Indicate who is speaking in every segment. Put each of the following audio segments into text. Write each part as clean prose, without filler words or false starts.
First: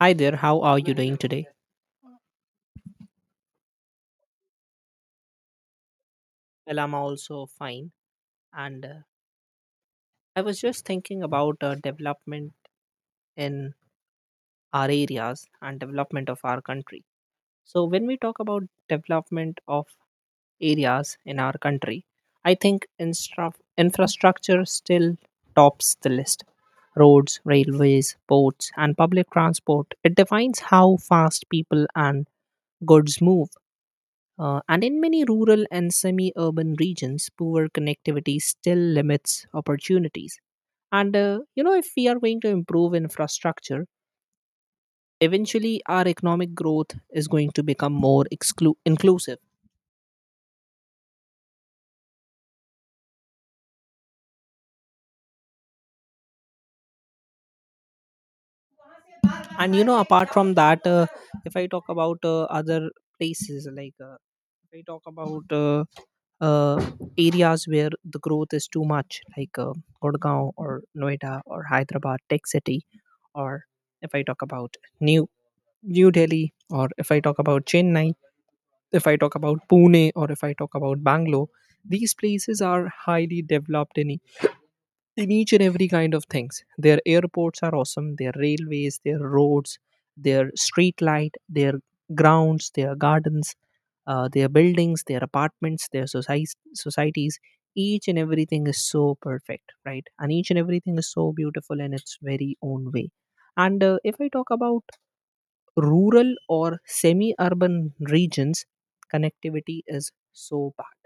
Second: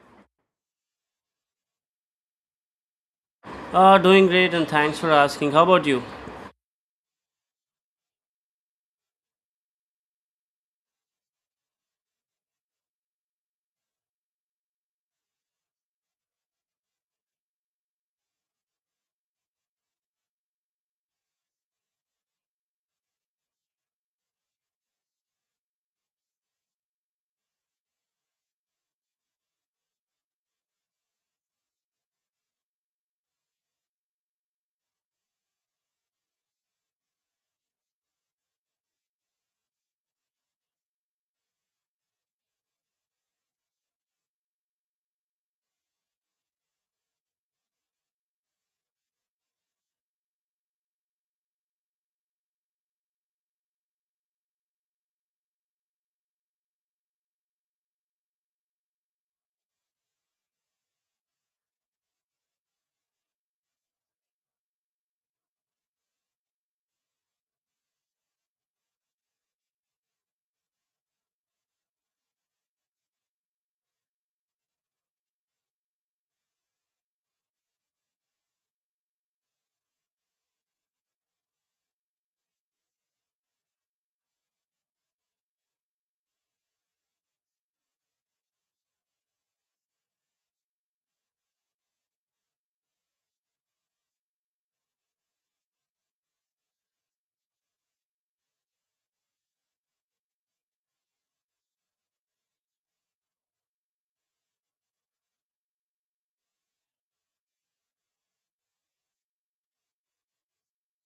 Speaker 1: Hi there, how are you doing today?
Speaker 2: Doing great and thanks for asking. How about you?
Speaker 1: Well, I'm also fine. And I was just thinking about development in our areas and development of our country. So, when we talk about development of areas in our country, I think infrastructure still tops the list. Roads, railways, ports, and public transport. It defines how fast people and goods move. And in many rural and semi urban regions, poor connectivity still limits opportunities. You know, if we are going to improve infrastructure, eventually our economic growth is going to become more inclusive. And, you know, apart from that, if I talk about other places, like, if I talk about uh, areas where the growth is too much, like, Gurgaon or Noida or Hyderabad, Tech City, or if I talk about new New Delhi, or if I talk about Chennai, if I talk about Pune, or if I talk about Bangalore, these places are highly developed in, in each and every kind of things. Their airports are awesome, their railways, their roads, their street light, their grounds, their gardens, their buildings, their apartments, their societies, societies. Each and everything is so perfect, right? And each and everything is so beautiful in its very own way. And If I talk about rural or semi urban regions, connectivity is so bad,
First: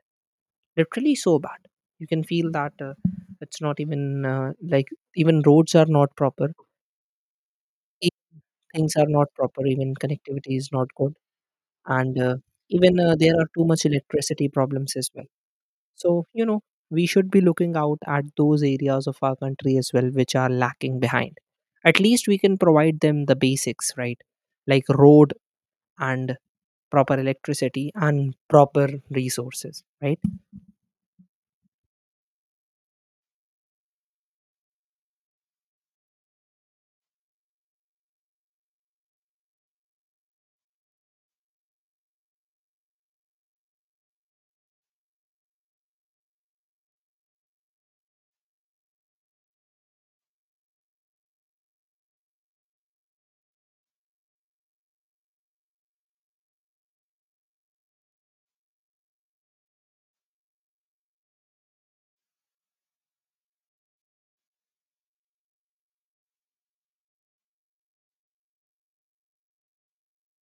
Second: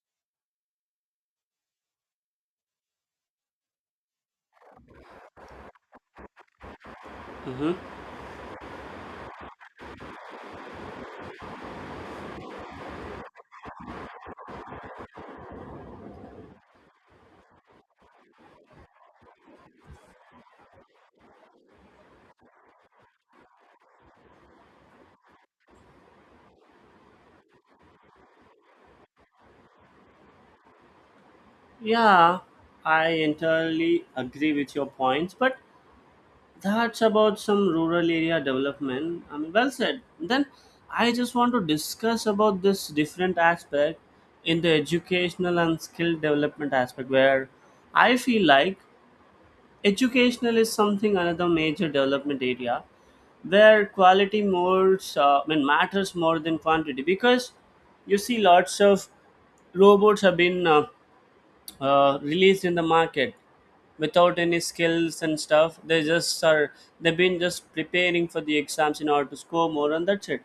Speaker 1: literally so bad. You can feel that it's not even, like, even roads are not proper,
Speaker 2: hmm
Speaker 1: e- things are not proper, even connectivity is not good, and even, there are too much electricity problems as well. So, you know, we should be looking out at those areas of our country as well which are lacking behind. At least we can provide them the basics, right? Like road, and proper electricity and proper resources, right?
Speaker 2: Yeah, I entirely agree with your points, but that's about some rural area development. I mean, well said. Then I just want to discuss about this different aspect in the educational and skill development aspect where I feel like educational is something another major development area where quality more I mean, matters more than quantity because you see lots of robots have been released in the market without any skills and stuff. They've been just preparing for the exams in order to score more, and that's it.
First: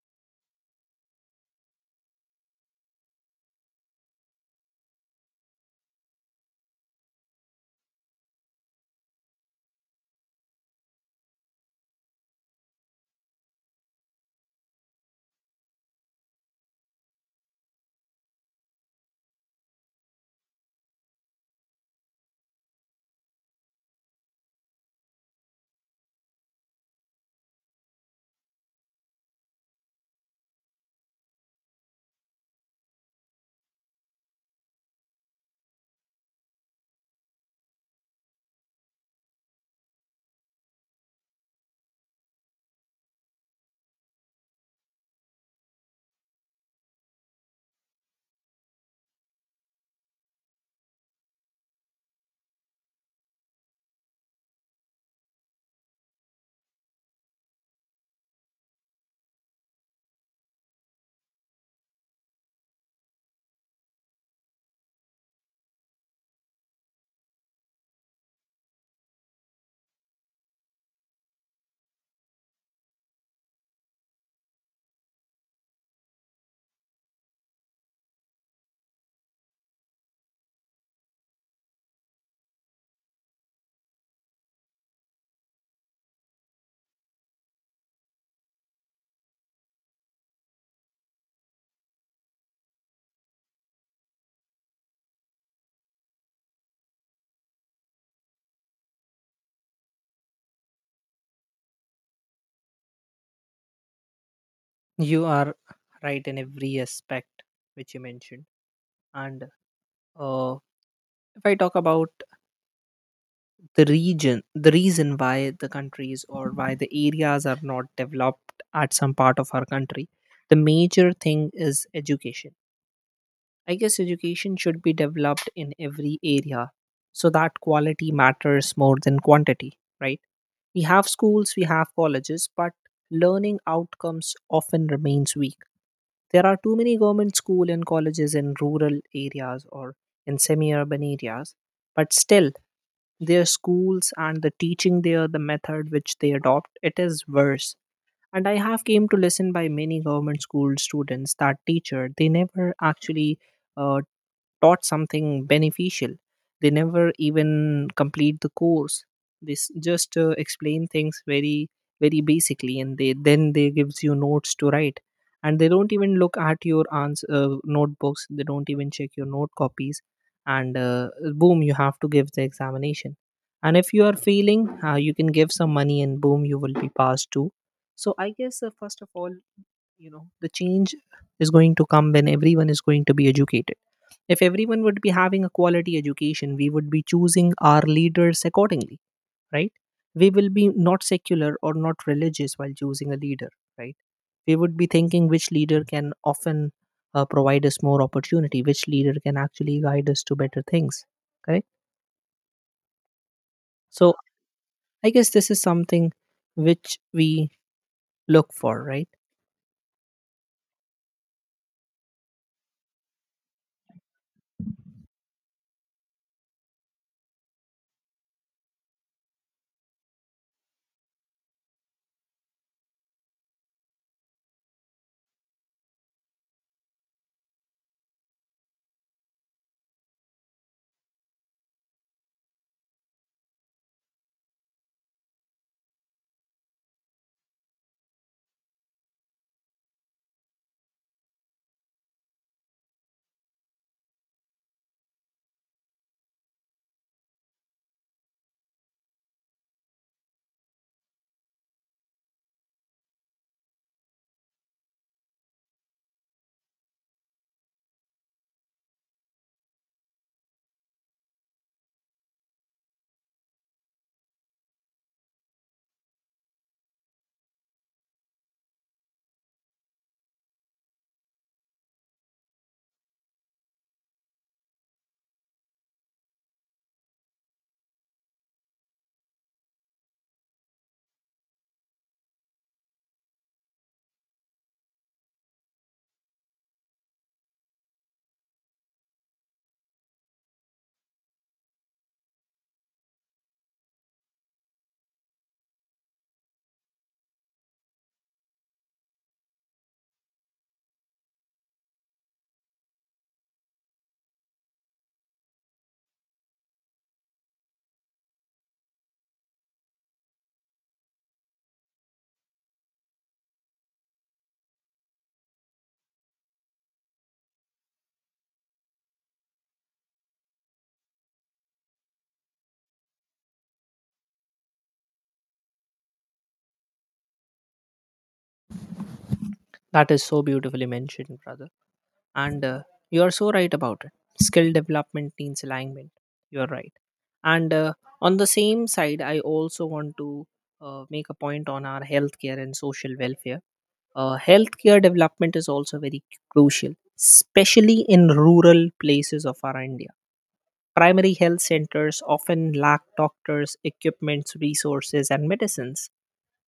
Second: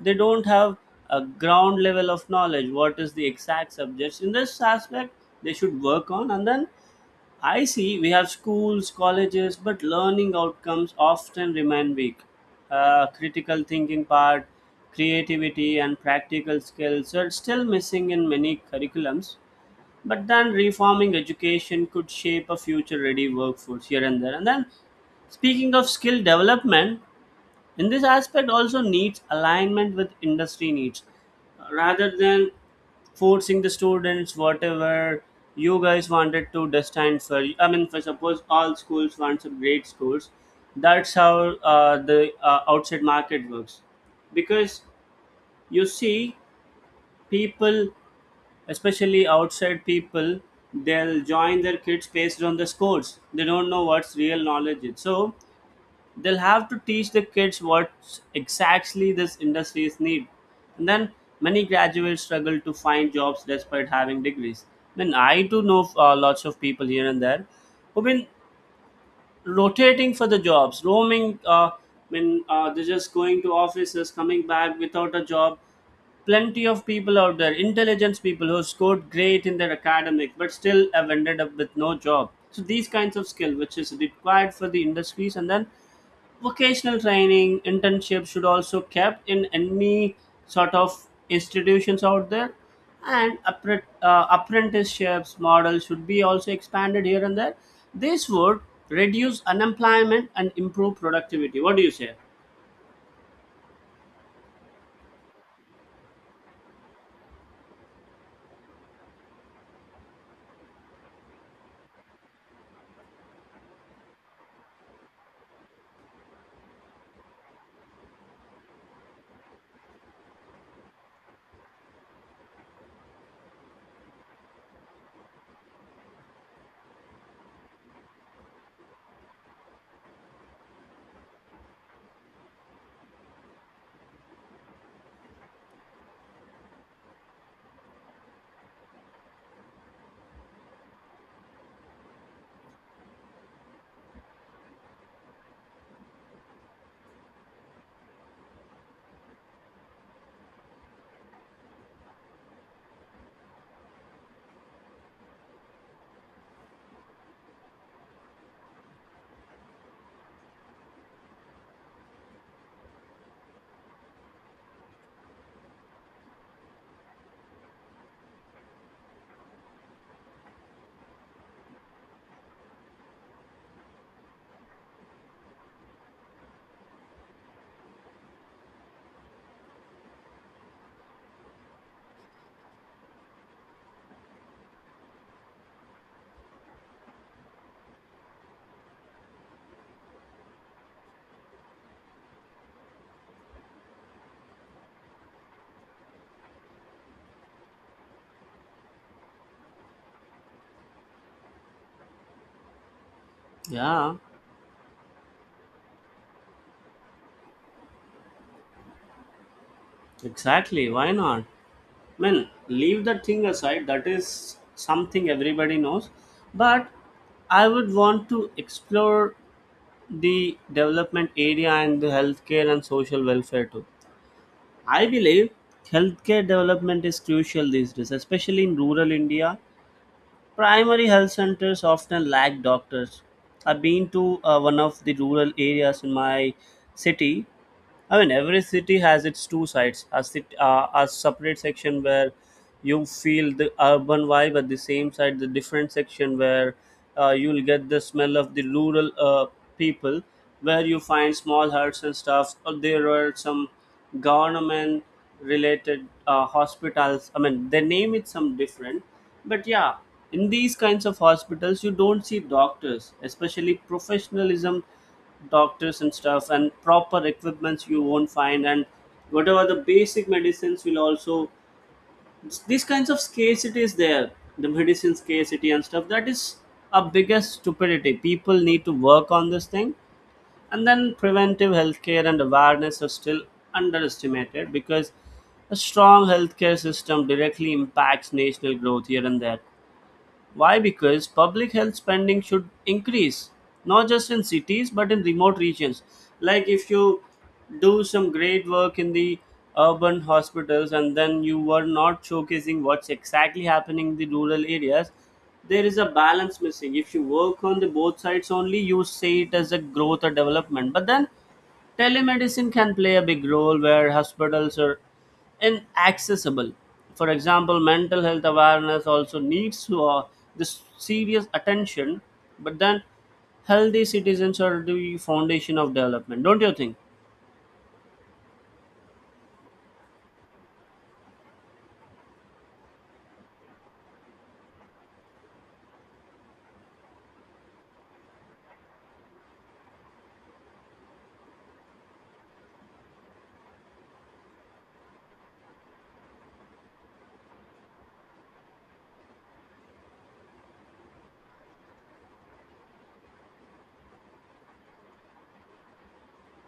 Speaker 2: They don't have a ground level of knowledge. What is the exact subjects in this aspect they should work on, and then I see we have schools, colleges, but learning outcomes often remain weak. Critical thinking part, creativity, and practical skills are still missing in many curriculums. But then reforming education could shape a future ready workforce here and there. And then speaking of skill development, and this aspect also needs alignment with industry needs rather than forcing the students whatever you guys wanted to destine for. I mean, for suppose all schools want some great schools, that's how the outside market works because you see people, especially outside people, they'll join their kids based on the scores. They don't know what's real knowledge is, so they'll have to teach the kids what exactly this industries need. And then many graduates struggle to find jobs despite having degrees. I mean, I do know lots of people here and there who've been rotating for the jobs, roaming, I mean, they're just going to offices coming back without a job. Plenty of people out there, intelligence people who scored great in their academic, but still have ended up with no job. So these kinds of skill, which is required for the industries, and then vocational training internship should also kept in any sort of institutions out there, and apprenticeships model should be also expanded here and there. This would reduce unemployment and improve productivity. What do you say?
Speaker 1: You are right in every aspect which you mentioned. And uh, if I talk about the reason why the countries or why the areas are not developed at some part of our country, the major thing is education. I guess education should be developed in every area so that quality matters more than quantity, right? We have schools, we have colleges, but learning outcomes often remains weak. There are too many government school and colleges in rural areas or in semi-urban areas, but still their schools and the teaching there, the method which they adopt, it is worse. And I have came to listen by many government school students that teacher they never actually uh, taught something beneficial. They never even complete the course. They just explain things very very basically, and they then they gives you notes to write, and they don't even look at your notebooks, they don't even check your note copies. And Boom, you have to give the examination. And if you are failing, you can give some money and boom you will be passed too. So I guess, first of all, you know, the change is going to come when everyone is going to be educated. If everyone would be having a quality education, we would be choosing our leaders accordingly, right? We will be not secular or not religious while choosing a leader, right? We would be thinking which leader can often provide us more opportunity, which leader can actually guide us to better things, correct?
Speaker 2: Yeah,
Speaker 1: So I guess this is something which we look for, right?
Speaker 2: exactly, why not? I mean, leave that thing aside, that is something everybody knows, but I would want to explore the development area and the healthcare and social welfare too. I believe healthcare development is crucial these days, especially in rural India. Primary health centers often lack doctors. I've been to one of the rural areas in my city. I mean, every city has its two sides. A separate section where you feel the urban vibe, at the same side, the different section where you'll get the smell of the rural people, where you find small huts and stuff. Or there are some government-related hospitals. I mean, they name it some different, but yeah, in these kinds of hospitals, you don't see doctors, especially professionalism doctors and stuff, and proper equipments you won't find, and whatever the basic medicines will also, these kinds of scarcity is there. The medicine scarcity and stuff, that is a biggest stupidity. People need to work on this thing. And then preventive healthcare and awareness are still underestimated because a strong healthcare system directly impacts national growth here and there. Why? Because public health spending should increase, not just in cities but in remote regions. Like if you do some great work in the urban hospitals and then you were not showcasing what's exactly happening in the rural areas, there is a balance missing. If you work on the both sides only, you say it as a growth or development. But then telemedicine can play a big role where hospitals or and accessible. For example, mental health awareness also needs to, this serious attention, but then healthy citizens are the foundation of development, don't you think?
Speaker 1: That is so beautifully mentioned, brother. And You are so right about it. Skill development needs alignment. You are right. and On the same side I also want to make a point on our healthcare and social welfare. Healthcare development is also very crucial, especially in rural places of our India. Primary health centers often lack doctors, equipments, resources, and medicines.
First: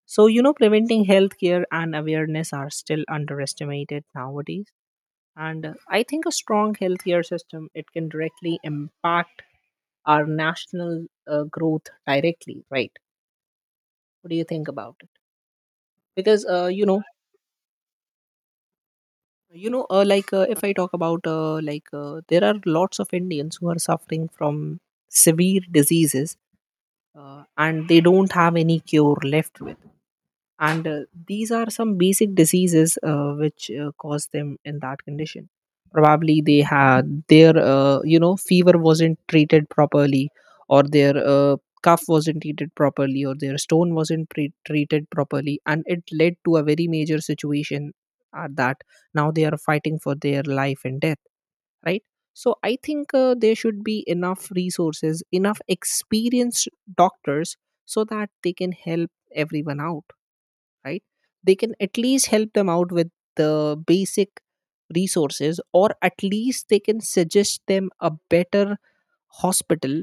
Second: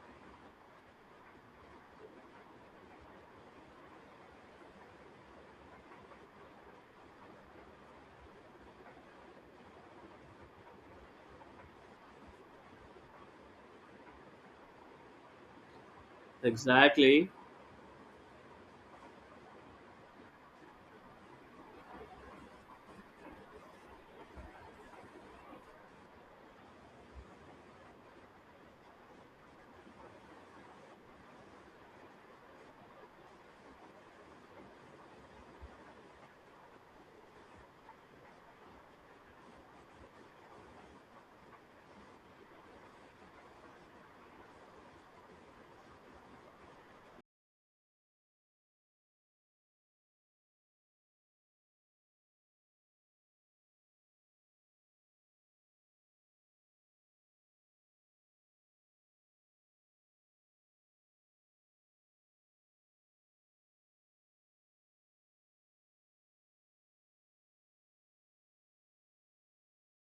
Speaker 1: So, you know, preventing healthcare and awareness are still underestimated nowadays. And I think a strong healthcare system, it can directly impact our national growth directly, right? What do you think about it? Because, you know,
Speaker 2: Exactly.
Speaker 1: you know, like, if I talk about, like, there are lots of Indians who are suffering from severe diseases, and they don't have any cure left. And These are some basic diseases, which cause them in that condition. Probably they had their, you know, fever wasn't treated properly, or their, cough wasn't treated properly, or their stone wasn't treated properly and it led to a very major situation at that. Now they are fighting for their life and death, right? So I think, there should be enough resources, enough experienced doctors, so that they can help everyone out, right? They can at least help them out with the basic resources, or at least they can suggest them a better hospital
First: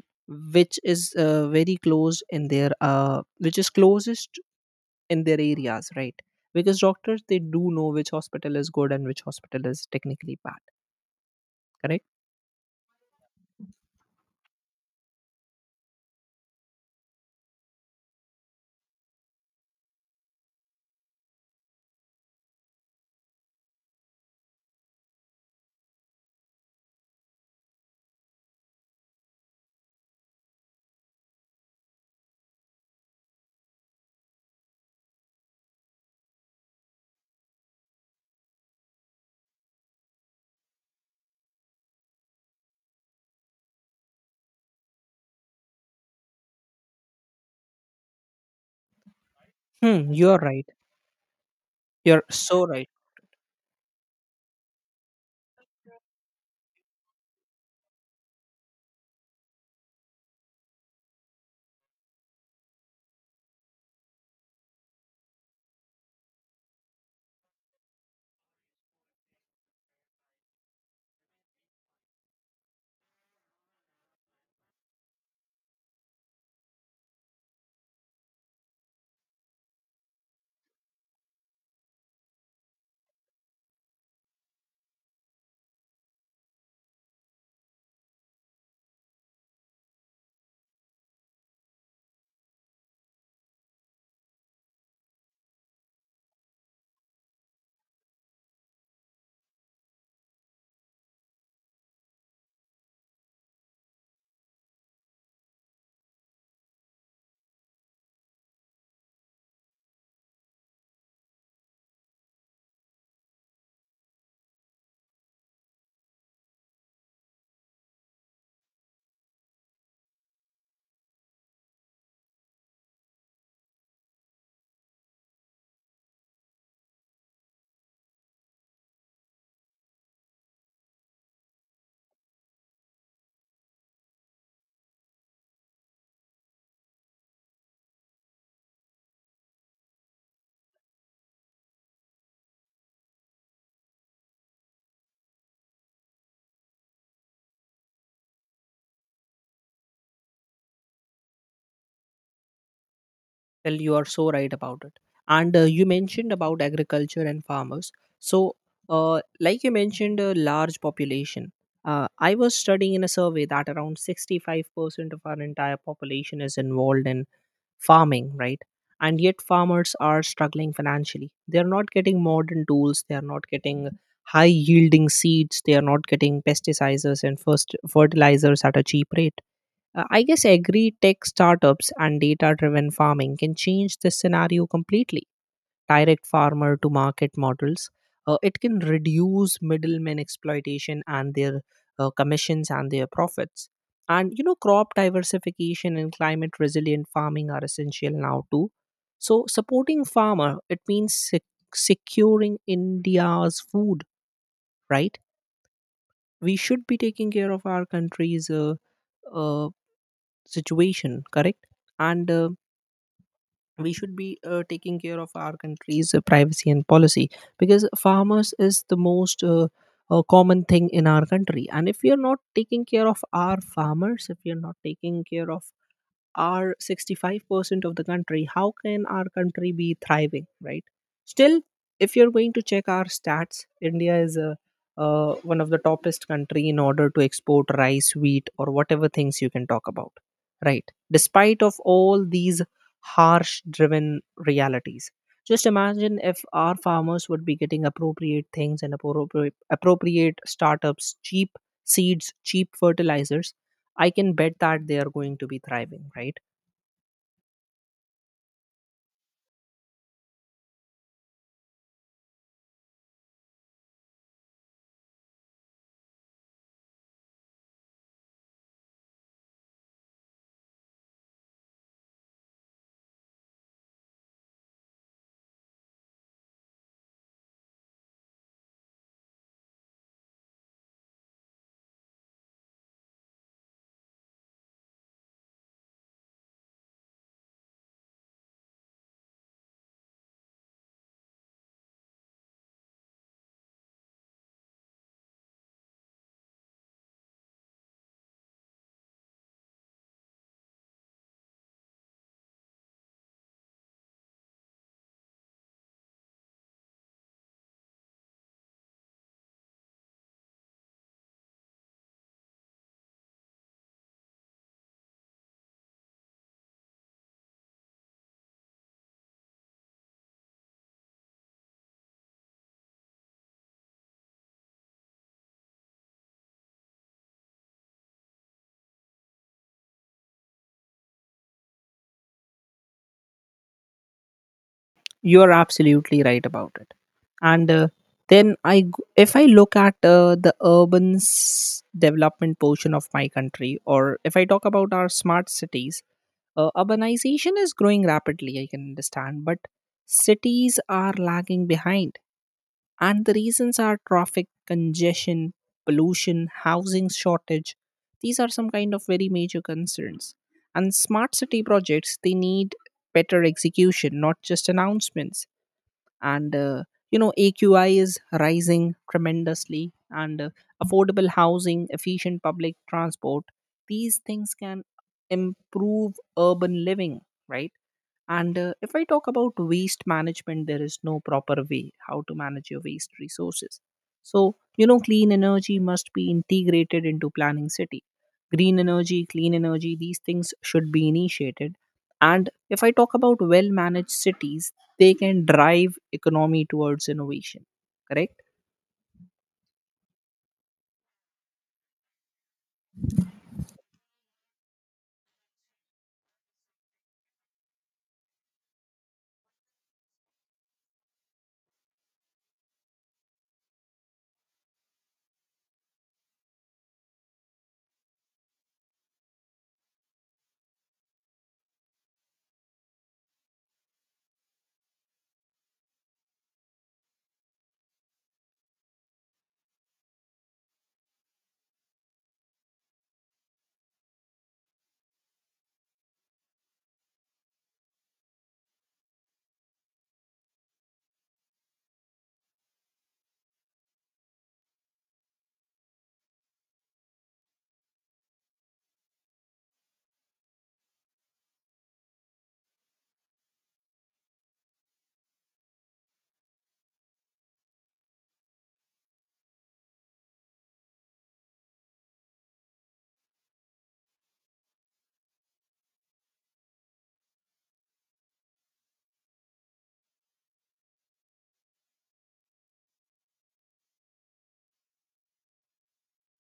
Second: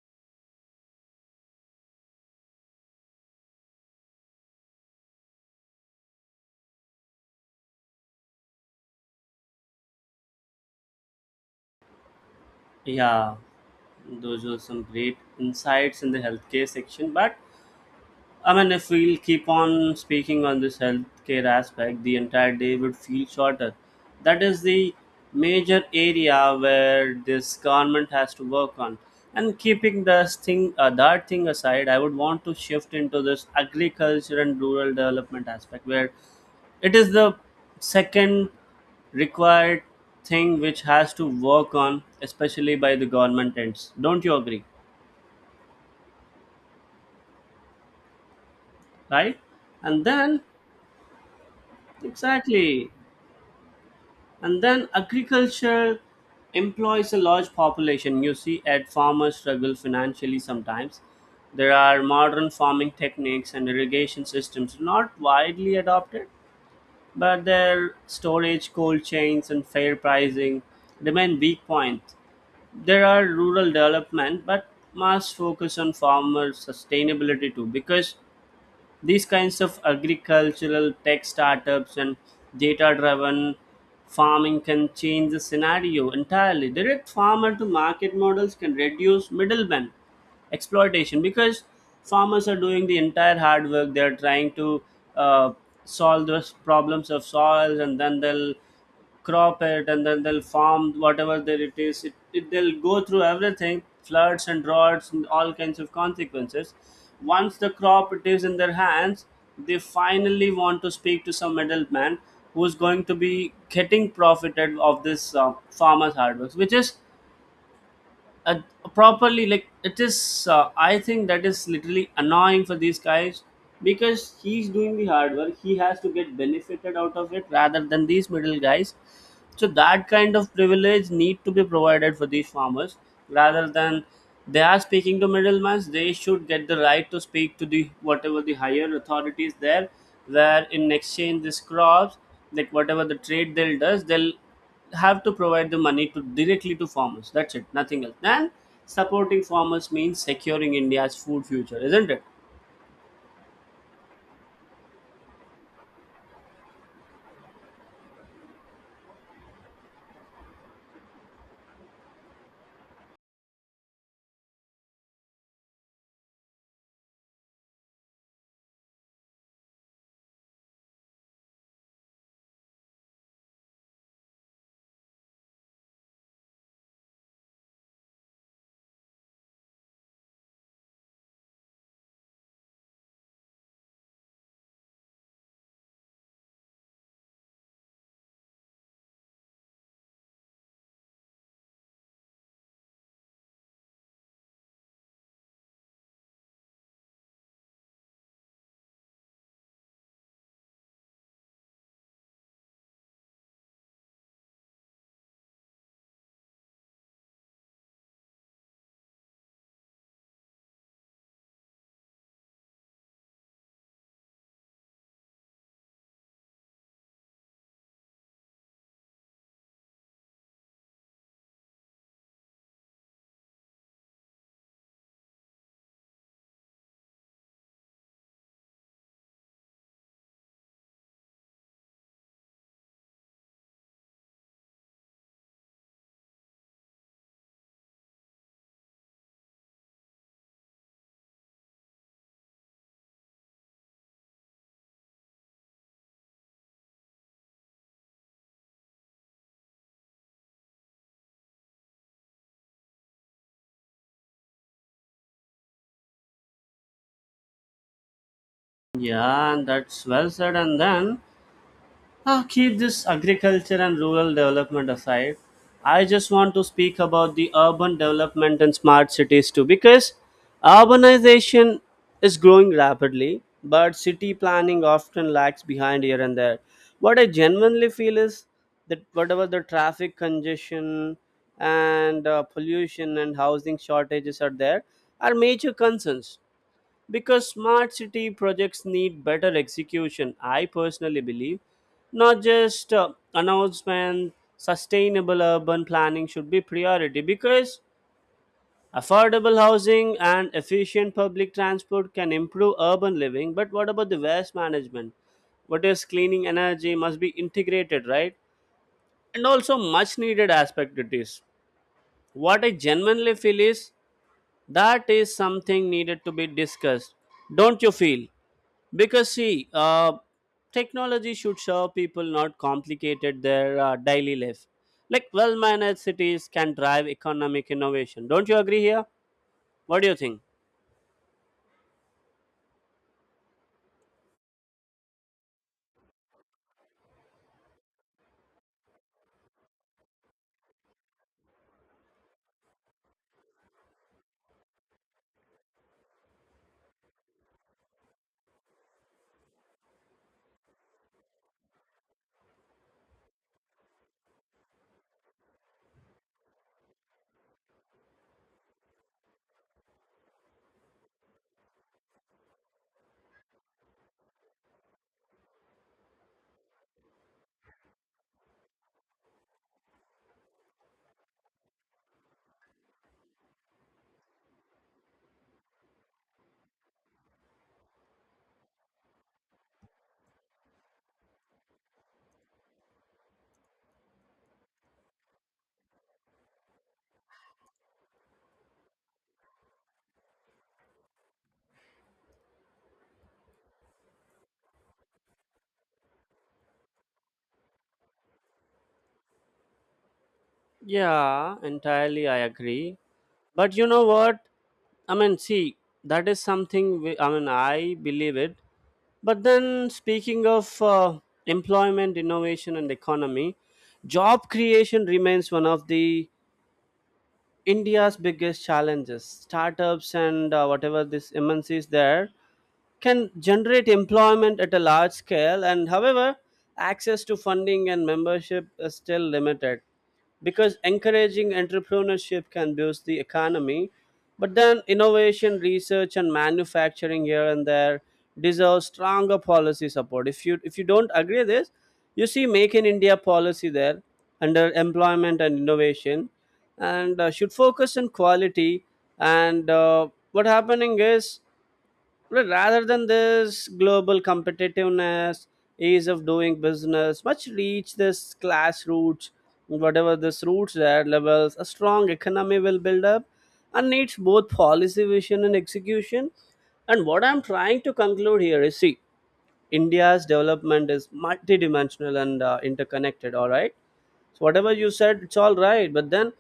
Speaker 1: which is, very close in their which is closest in their areas, right? Because doctors, they do know which hospital is good and which hospital is technically bad, correct?
Speaker 2: Yeah, those were some great insights in the healthcare section, but I mean, if we'll keep on speaking on this healthcare aspect, the entire day would feel shorter. That is the major area where this government has to work on. And keeping that thing aside, I would want to shift into this agriculture and rural development aspect, where it is the second required thing which has to work on, especially by the government ends. Don't you agree? Right? And
Speaker 1: Hmm, you are
Speaker 2: then,
Speaker 1: right. You're so right.
Speaker 2: exactly, and then agriculture employs a large population. You see, at farmers struggle financially sometimes. There are modern farming techniques and irrigation systems not widely adopted, but their storage, cold chains, and fair pricing remain weak points. There are rural development, but must focus on farmer sustainability too, because these kinds of agricultural tech startups and data driven farming can change the scenario entirely. Direct farmer to market models can reduce middlemen exploitation because farmers are doing the entire hard work. They're trying to uh, solve those problems of soils, and then they'll crop it, and then they'll farm whatever there it is, it they'll go through everything, floods and droughts and all kinds of consequences. Once the crop it is in their hands, they finally want to speak to some middleman who's going to be getting profited of this farmer's hard work, which is uh, properly like it is. I think that is literally annoying for these guys because he's doing the hard work. He has to get benefited out of it rather than these middle guys. So that kind of privilege need to be provided for these farmers, rather than they are speaking to middlemen. They should get the right to speak to the whatever the higher authorities there, where in exchange this crops, like whatever the trade they'll does, they'll have to provide the money to directly to farmers. That's it, nothing else. And supporting farmers means securing India's food future, isn't it?
Speaker 1: Well, you are so right about it. And You mentioned about agriculture and farmers. So, like you mentioned, a large population. I was studying in a survey that around 65% of our entire population is involved in farming, right? And yet, farmers are struggling financially. They are not getting modern tools, they are not getting high yielding seeds, they are not getting pesticides and first fertilizers at a cheap rate. I guess agri tech startups and data driven farming can change this scenario completely. Direct farmer to market models, it can reduce middlemen exploitation and their commissions and their profits. And you know, crop diversification and climate resilient farming are essential now too. So, supporting farmer it means securing India's food, right? We should be taking care of our country's uh, situation, correct? And We should be taking care of our country's privacy and policy, because farmers is the most, common thing in our country. And if we are not taking care of our farmers, if we are not taking care of are 65% of the country, how can our country be thriving, right? Still, if you're going to check our stats, India is a, one of the toppest country in order to export rice, wheat, or whatever things you can talk about, right? Despite of all these harsh driven realities. Just imagine if our farmers would be getting appropriate things and appropriate startups, cheap seeds, cheap fertilizers, I can bet that they are going to be thriving, right?
Speaker 2: Yeah, and that's well said, and then keep this agriculture and rural development aside. I just want to speak about the urban development and smart cities too, because urbanization is growing rapidly, but city planning often lags behind here and there. What I genuinely feel is that whatever the traffic congestion and pollution and housing shortages are there are major concerns because smart city projects need better execution, I personally believe, not just announcement. Sustainable urban planning should be priority because affordable housing and efficient public transport can improve urban living. But what about the waste management? What is cleaning energy must be integrated, right? And also much needed aspect it is. What I genuinely feel is that is something needed to be discussed. Don't you feel? Because see, technology should serve people, not complicated their daily life. Like well-managed cities can drive economic innovation. Don't you agree here? What do you think?
Speaker 1: You are absolutely right about it. And then I g- If I look at, the development portion of my country, or if I talk about our smart cities, urbanization is growing rapidly, I can understand, but cities are lagging behind. And the reasons are traffic, congestion, pollution, housing shortage. These are some kind of very major concerns. And smart city projects, they need better execution, not just announcements. And You know, aqi is rising tremendously, and affordable housing, efficient public transport, these things can improve urban living, right? and If I talk about waste management, there is no proper way how to manage your waste resources. So, you know, clean energy must be integrated into planning city. Green energy, clean energy, these things should be initiated. And if I talk about well managed cities, they can drive economy towards innovation. Correct?
Speaker 2: Yeah, entirely I agree. But you know what? I mean, see, that is something we, I mean, I believe it. But then, speaking of employment, innovation, and economy, job creation remains one of the India's biggest challenges. Startups and whatever this MNC is there can generate employment at a large scale, and however, access to funding and membership is still limited because encouraging entrepreneurship can boost the economy. But then innovation research and manufacturing here and there deserve stronger policy support. If you don't agree this, you see, Make in India policy there under employment and innovation, and should focus on quality. And what happening is, but rather than this global competitiveness, ease of doing business, much reach this class roots, whatever this roots that levels, a strong economy will build up and needs both policy vision and execution. And what I'm trying to conclude here is, see, India's development is multidimensional and interconnected, all right? So whatever you said, it's all right. But then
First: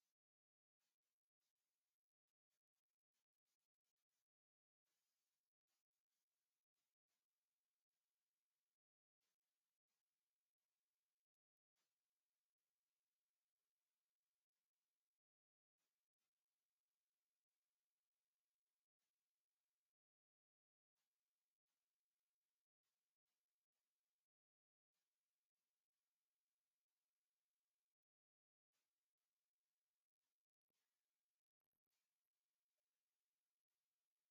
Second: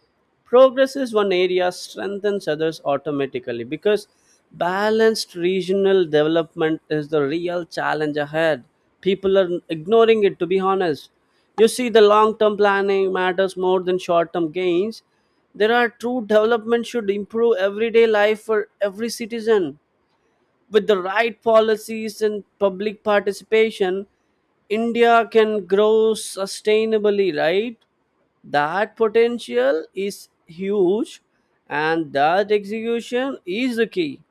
Speaker 2: progress is one area, strengthens others automatically because balanced regional development is the real challenge ahead. People are ignoring it, to be honest. You see, the long term planning matters more than short term gains. There are true development should improve everyday life for every citizen. With the right policies and public participation, India can grow sustainably, right? That potential is huge, and that execution is the key.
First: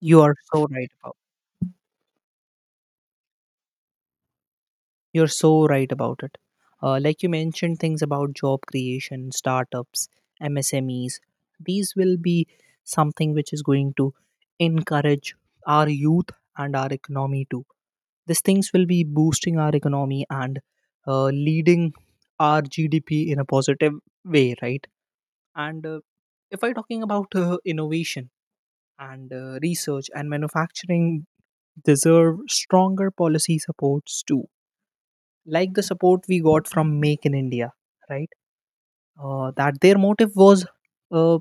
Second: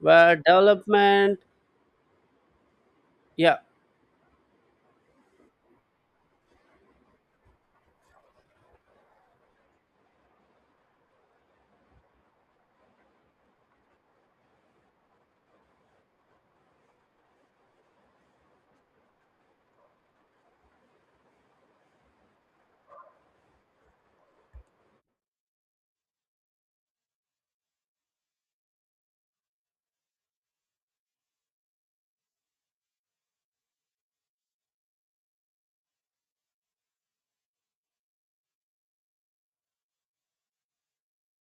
Speaker 1: You are so right about
Speaker 2: development, yeah,
Speaker 1: You're so right about it. Like you mentioned, things about job creation, startups, MSMEs, these will be something which is going to encourage our youth and our economy too. These things will be boosting our economy and leading our GDP in a positive way, right? And If I'm talking about innovation and research and manufacturing, deserve stronger policy supports too, like the support we got from Make in India, right? That their motive was uh,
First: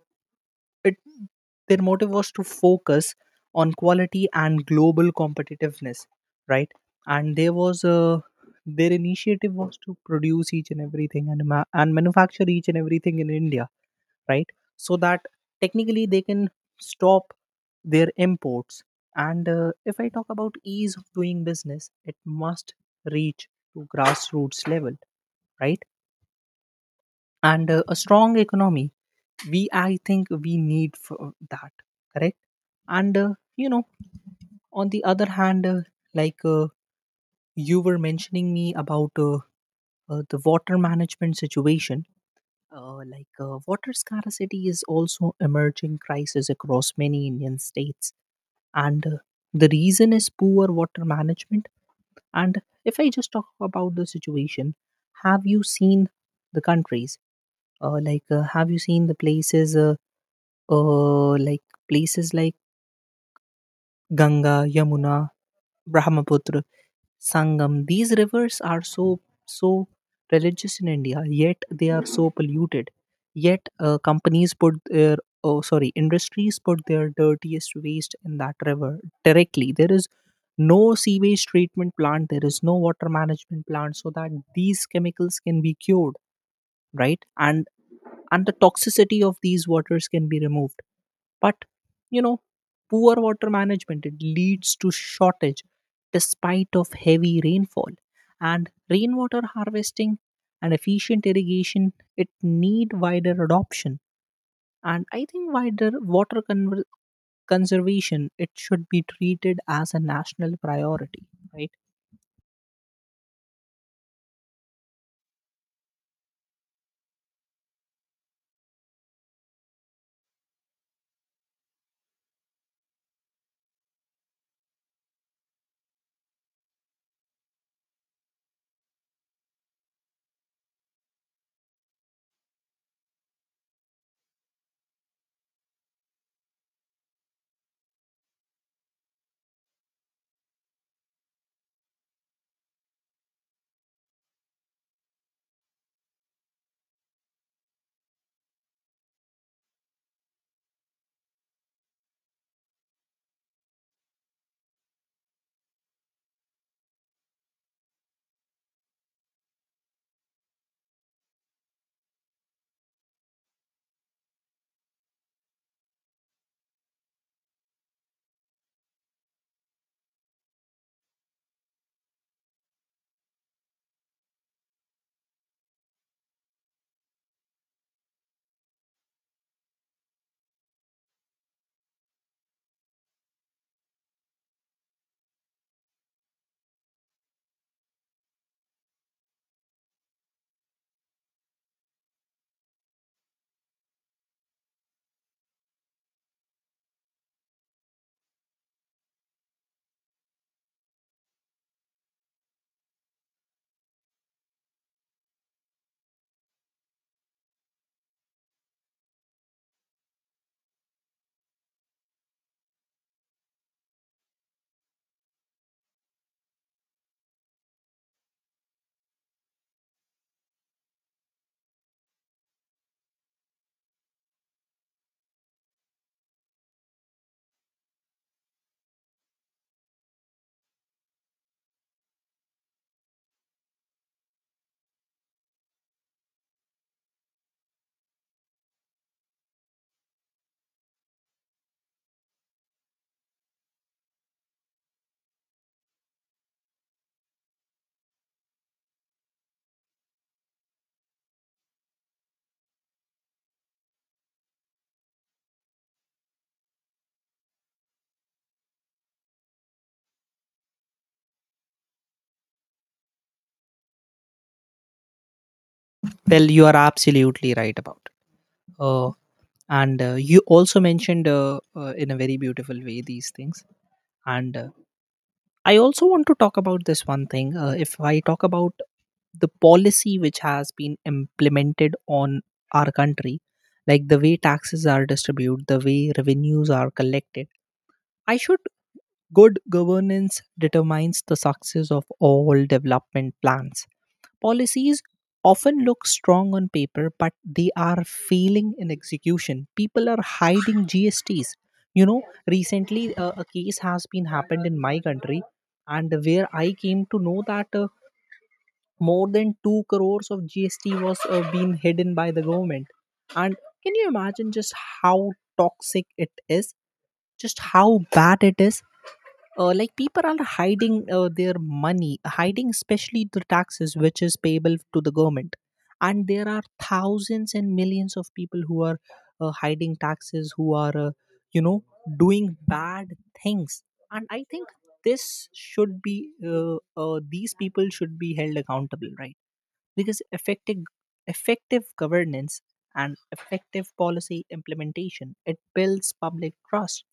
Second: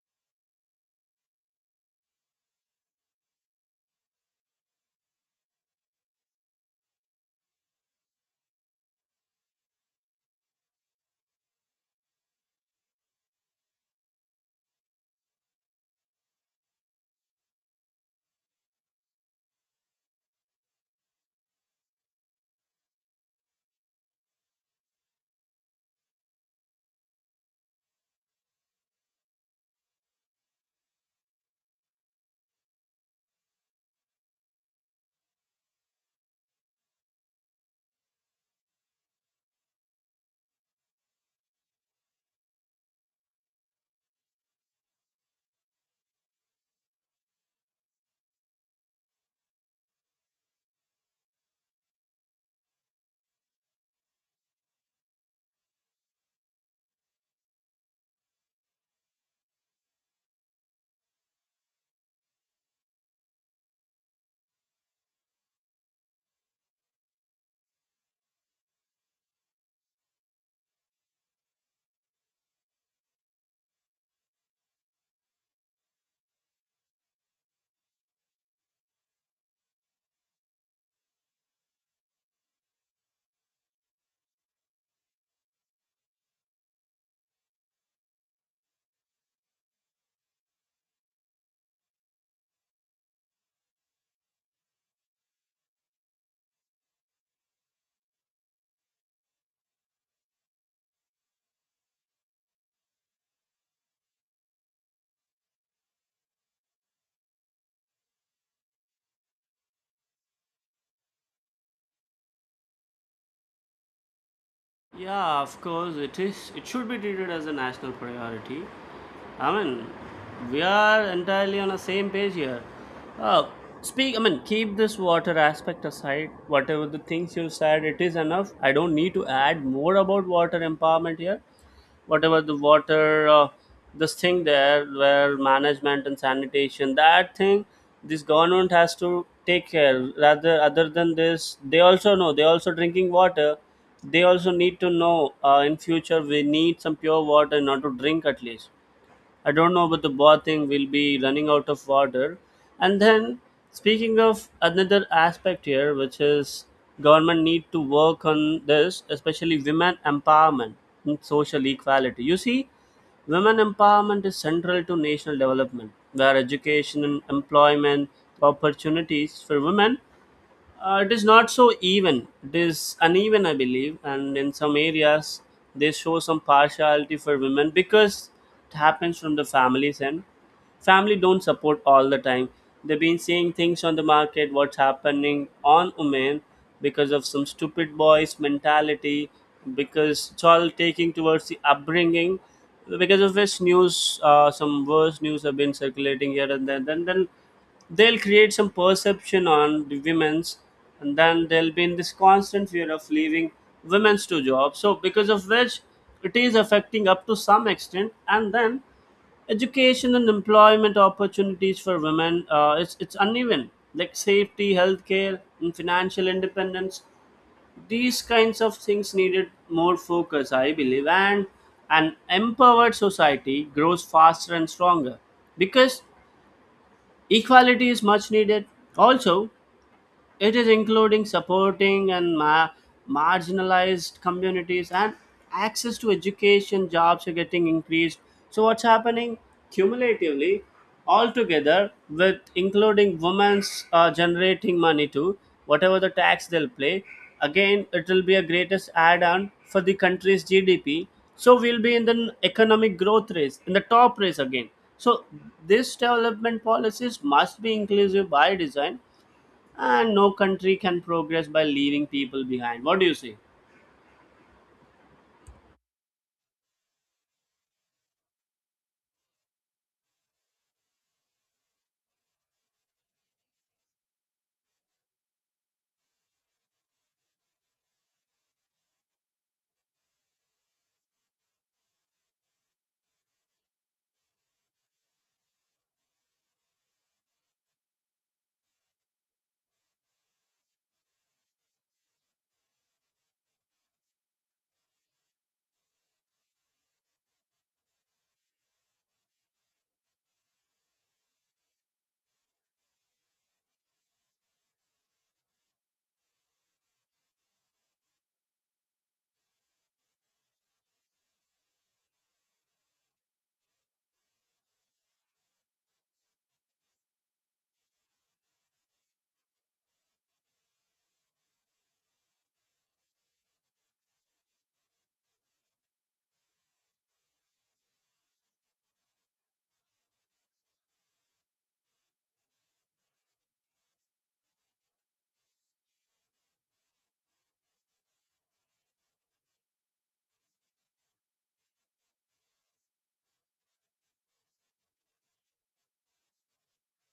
Speaker 1: it Their motive was to focus on quality and global competitiveness, right? And there was a, their initiative was to produce each and everything and and manufacture each and everything in India, right? So that technically they can stop their imports. And If I talk about ease of doing business, it must reach to grassroots level, right? And A strong economy, we I think we need for that, correct? And You know, on the other hand, like, you were mentioning me about, the water management situation. Water scarcity is also emerging crisis across many Indian states and the reason is poor water management, and if I just talk about the situation, have you seen the countries, have you seen the places, uh, like places like ganga yamuna brahmaputra Sangam. These rivers are so religious in India, yet they are so polluted. Yet companies put their oh sorry industries put their dirtiest waste in that river directly. There is no sewage treatment plant. There is no water management plant, so that these chemicals can be cured, right? And the toxicity of these waters can be removed. But you know, poor water management, it leads to shortage despite of heavy rainfall. And rainwater harvesting and efficient irrigation, it need wider adoption. And I think wider water conver conservation, it should be treated as a national priority, right?
Speaker 2: yeah, of course it is. It should be treated as a national priority. I mean, we are entirely on the same page here. Uh, speak. I mean, keep this water aspect aside. Whatever the things you said, it is enough. I don't need to add more about water empowerment here. Whatever the water this thing there where management and sanitation, that thing this government has to take care. Rather other than this, they also know, they also drinking water, they also need to know in future we need some pure water, not to drink at least. I don't know, but the boat thing will be running out of water. And then, speaking of another aspect here, which is government need to work on this, especially women empowerment and social equality. You see, women empowerment is central to national development, where education and employment opportunities for women it is not so even. It is uneven, I believe, and in some areas they show some partiality for women because it happens from the family's end. Family don't support all the time. They've been seeing things on the market, what's happening on women because of some stupid boys mentality, because it's all taking towards the upbringing. Because of which news, some worse news have been circulating here and there. Then they'll create some perception on the women's and then there'll be in this constant fear of leaving women's to jobs so because of which it is affecting up to some extent and then education and employment opportunities for women it's uneven like safety healthcare and financial independence these kinds of things needed more focus I believe and an empowered society grows faster and stronger because equality is much needed. Also, it is including supporting and marginalized communities and access to education, jobs are getting increased. So what's happening cumulatively altogether with including women's generating money too, whatever the tax they'll play, again it will be a greatest add-on for the country's GDP. So we'll be in the economic growth race, in the top race again. So this development policies must be inclusive by design and no country can progress by leaving people behind. What do you say?
Speaker 1: Well, you are absolutely right about. It. Uh, and you also mentioned in a very beautiful way these things, and I also want to talk about this one thing. If I talk about the policy which has been implemented on our country, like the way taxes are distributed, the way revenues are collected, I should good governance determines the success of all development plans. Policies often look strong on paper, but they are failing in execution. People are hiding GSTs. You know, recently a case has been happened in my country, and where I came to know that more than two crores of GST was being hidden by the government. And can you imagine just how toxic it is? Just how bad it is? People are hiding their money, hiding especially the taxes which is payable to the government, and there are thousands and millions of people who are hiding taxes, who are you know doing bad things. And I think this should be uh, these people should be held accountable, right? Because effective governance and effective policy implementation, it builds public trust.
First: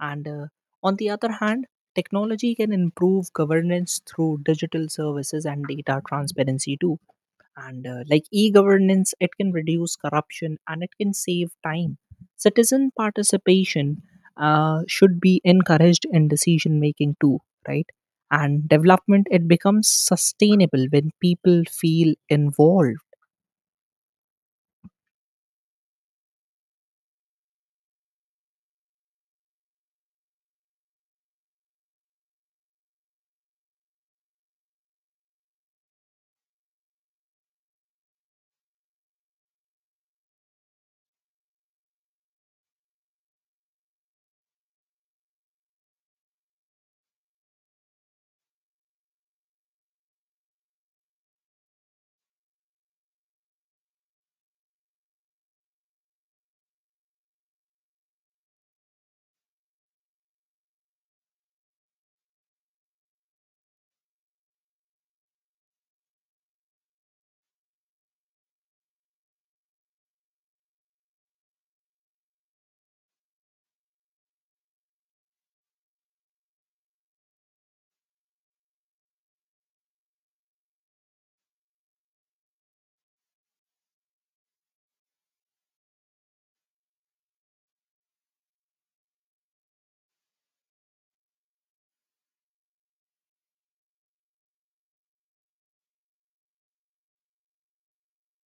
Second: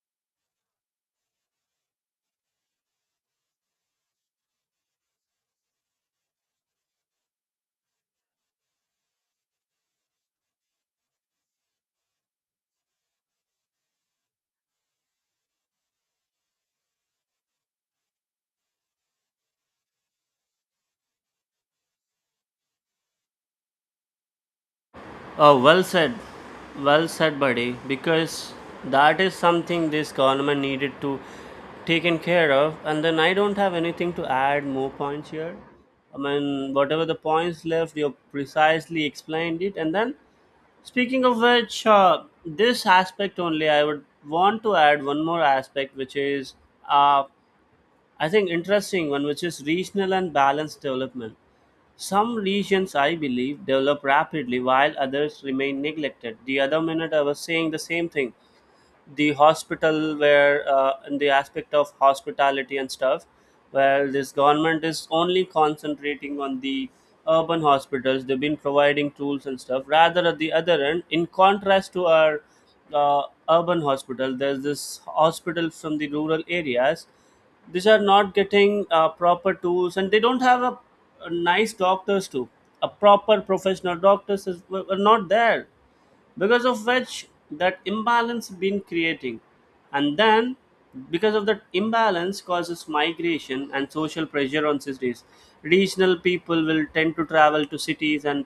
Speaker 1: And on the other hand, technology can improve governance through digital services and data transparency too. And e governance, it can reduce corruption and it can save time. Citizen participation should be encouraged in decision making too, right? And development, it becomes sustainable when people feel involved.
Speaker 2: Oh, well said. Well said, buddy. Because that is something this government needed to taken care of. And then I don't have anything to add more points here. I mean, whatever the points left, you precisely explained it. And then, speaking of which, this aspect only, I would want to add one more aspect, which is uh, I think interesting one, which is regional and balanced development. Some regions, I believe, develop rapidly while others remain neglected. The other minute, I was saying the same thing, the hospital where, in the aspect of hospitality and stuff, where this government is only concentrating on the urban hospitals. They've been providing tools and stuff rather at the other end. In contrast to our uh, urban hospital, there's this hospital from the rural areas. These are not getting proper tools and they don't have a nice doctors too. A proper professional doctors is, were not there because of which that imbalance been creating. And then because of that, imbalance causes migration and social pressure on cities. Regional people will tend to travel to cities and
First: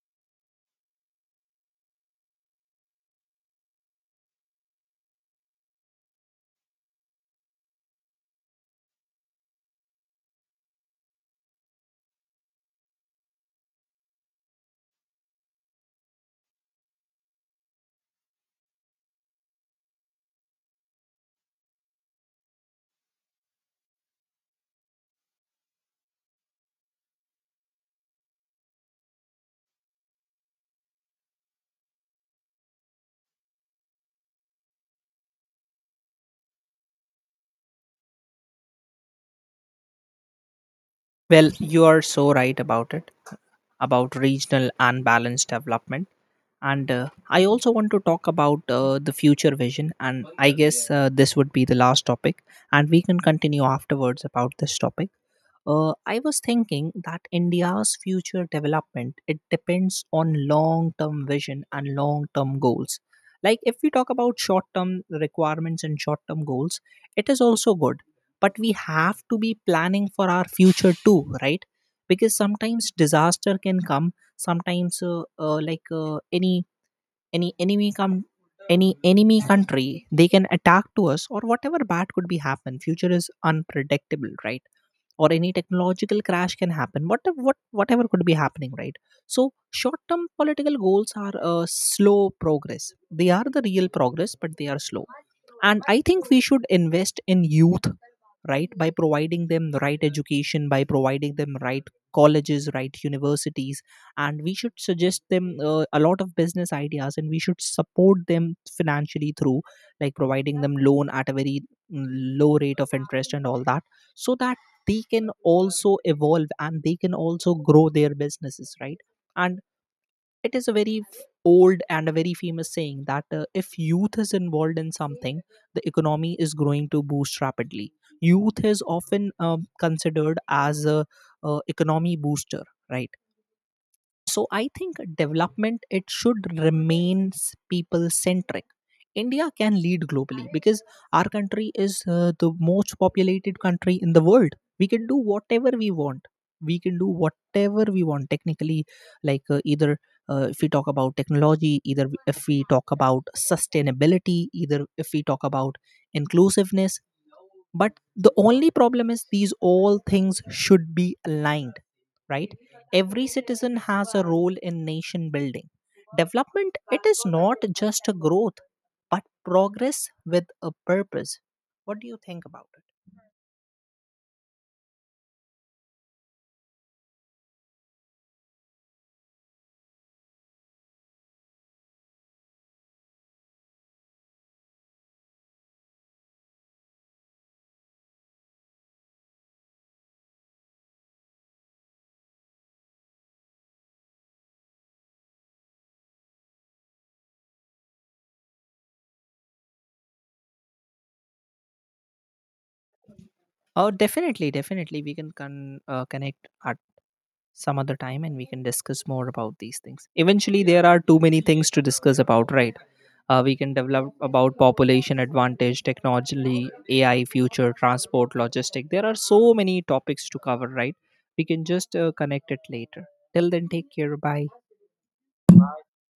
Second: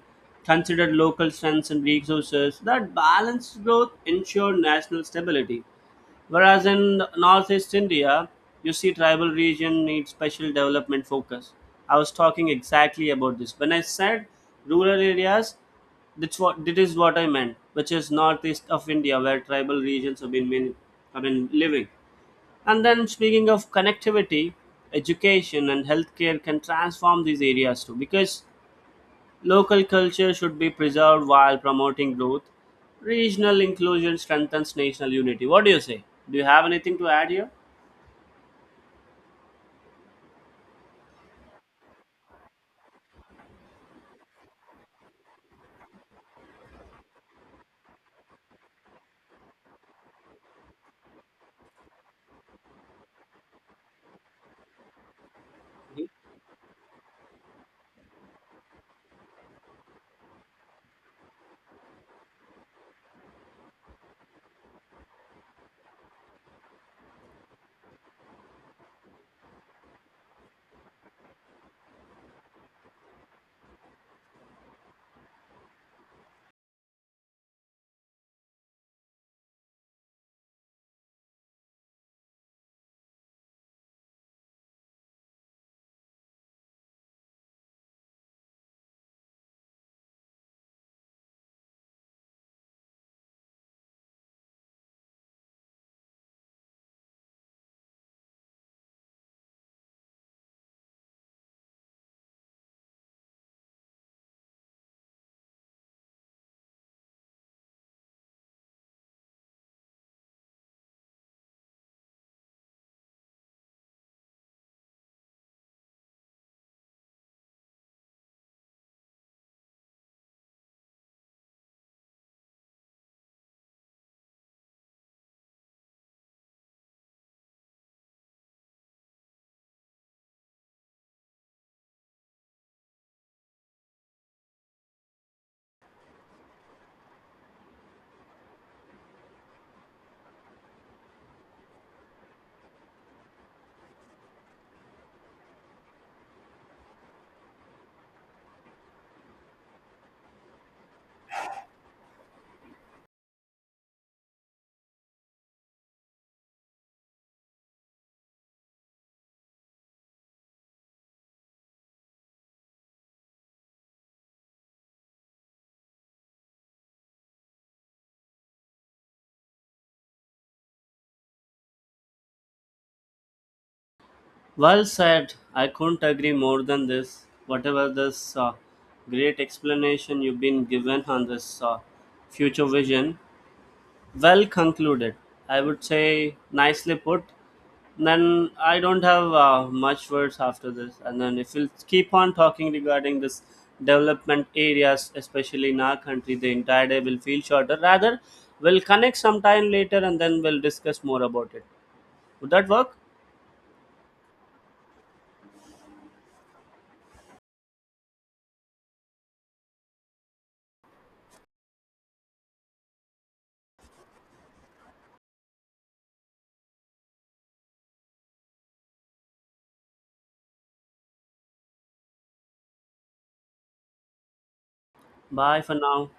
Speaker 2: consider local strengths and resources, that balanced growth ensure national stability. Whereas in Northeast India, you see tribal region needs special development focus. I was talking exactly about this. When I said rural areas, that is what I meant, which is northeast of India where tribal regions have been have been living. And then speaking of connectivity, education and healthcare can transform these areas too, because local culture should be preserved while promoting growth. Regional inclusion strengthens national unity. What do you say? Do you have anything to add here?
Speaker 1: Well, you are so right about it, about regional and balanced development. And I also want to talk about the future vision. And I guess this would be the last topic. And we can continue afterwards about this topic. I was thinking that India's future development, it depends on long-term vision and long-term goals. Like if we talk about short-term requirements and short-term goals, it is also good, but we have to be planning for our future too, right? Because sometimes disaster can come. Sometimes, any enemy come, any enemy country, they can attack to us, or whatever bad could be happen. Future is unpredictable, right? Or any technological crash can happen. What whatever could be happening, right? So short term political goals are a slow progress, they are the real progress, but they are slow. And I think we should invest in youth, right? By providing them the right education, by providing them right colleges, right universities. And we should suggest them a lot of business ideas, and we should support them financially through like providing them loan at a very mm, low rate of interest and all that, so that they can also evolve and they can also grow their businesses, right? And it is a very old and a very famous saying that if youth is involved in something, the economy is growing to boost rapidly. Youth is often considered as a, economy booster, right? So I think development, it should remain people centric. India can lead globally because our country is the most populated country in the world. We can do whatever we want, we can do whatever we want technically, like either if we talk about technology, either if we talk about sustainability, either if we talk about inclusiveness. But the only problem is these all things should be aligned, right? Every citizen has a role in nation building. Development, it is not just a growth, but progress with a purpose. What do you think about it?
Speaker 2: Well said. I couldn't agree more than this. Whatever this great explanation you've been given on this future vision, well concluded. I would say nicely put. Then I don't have much words after this. And then if we'll keep on talking regarding this development areas, especially in our country, the entire day will feel shorter. Rather, we'll connect sometime later and then we'll discuss more about it. Would that work?
Speaker 1: Oh, definitely, definitely we can connect our some other time and we can discuss more about these things. Eventually, there are too many things to discuss about, right? We can develop about population advantage, technology, AI, future, transport, logistic. There are so many topics to cover, right? We can just connect it later. Till then, take care. Bye.
Speaker 2: Bye for now.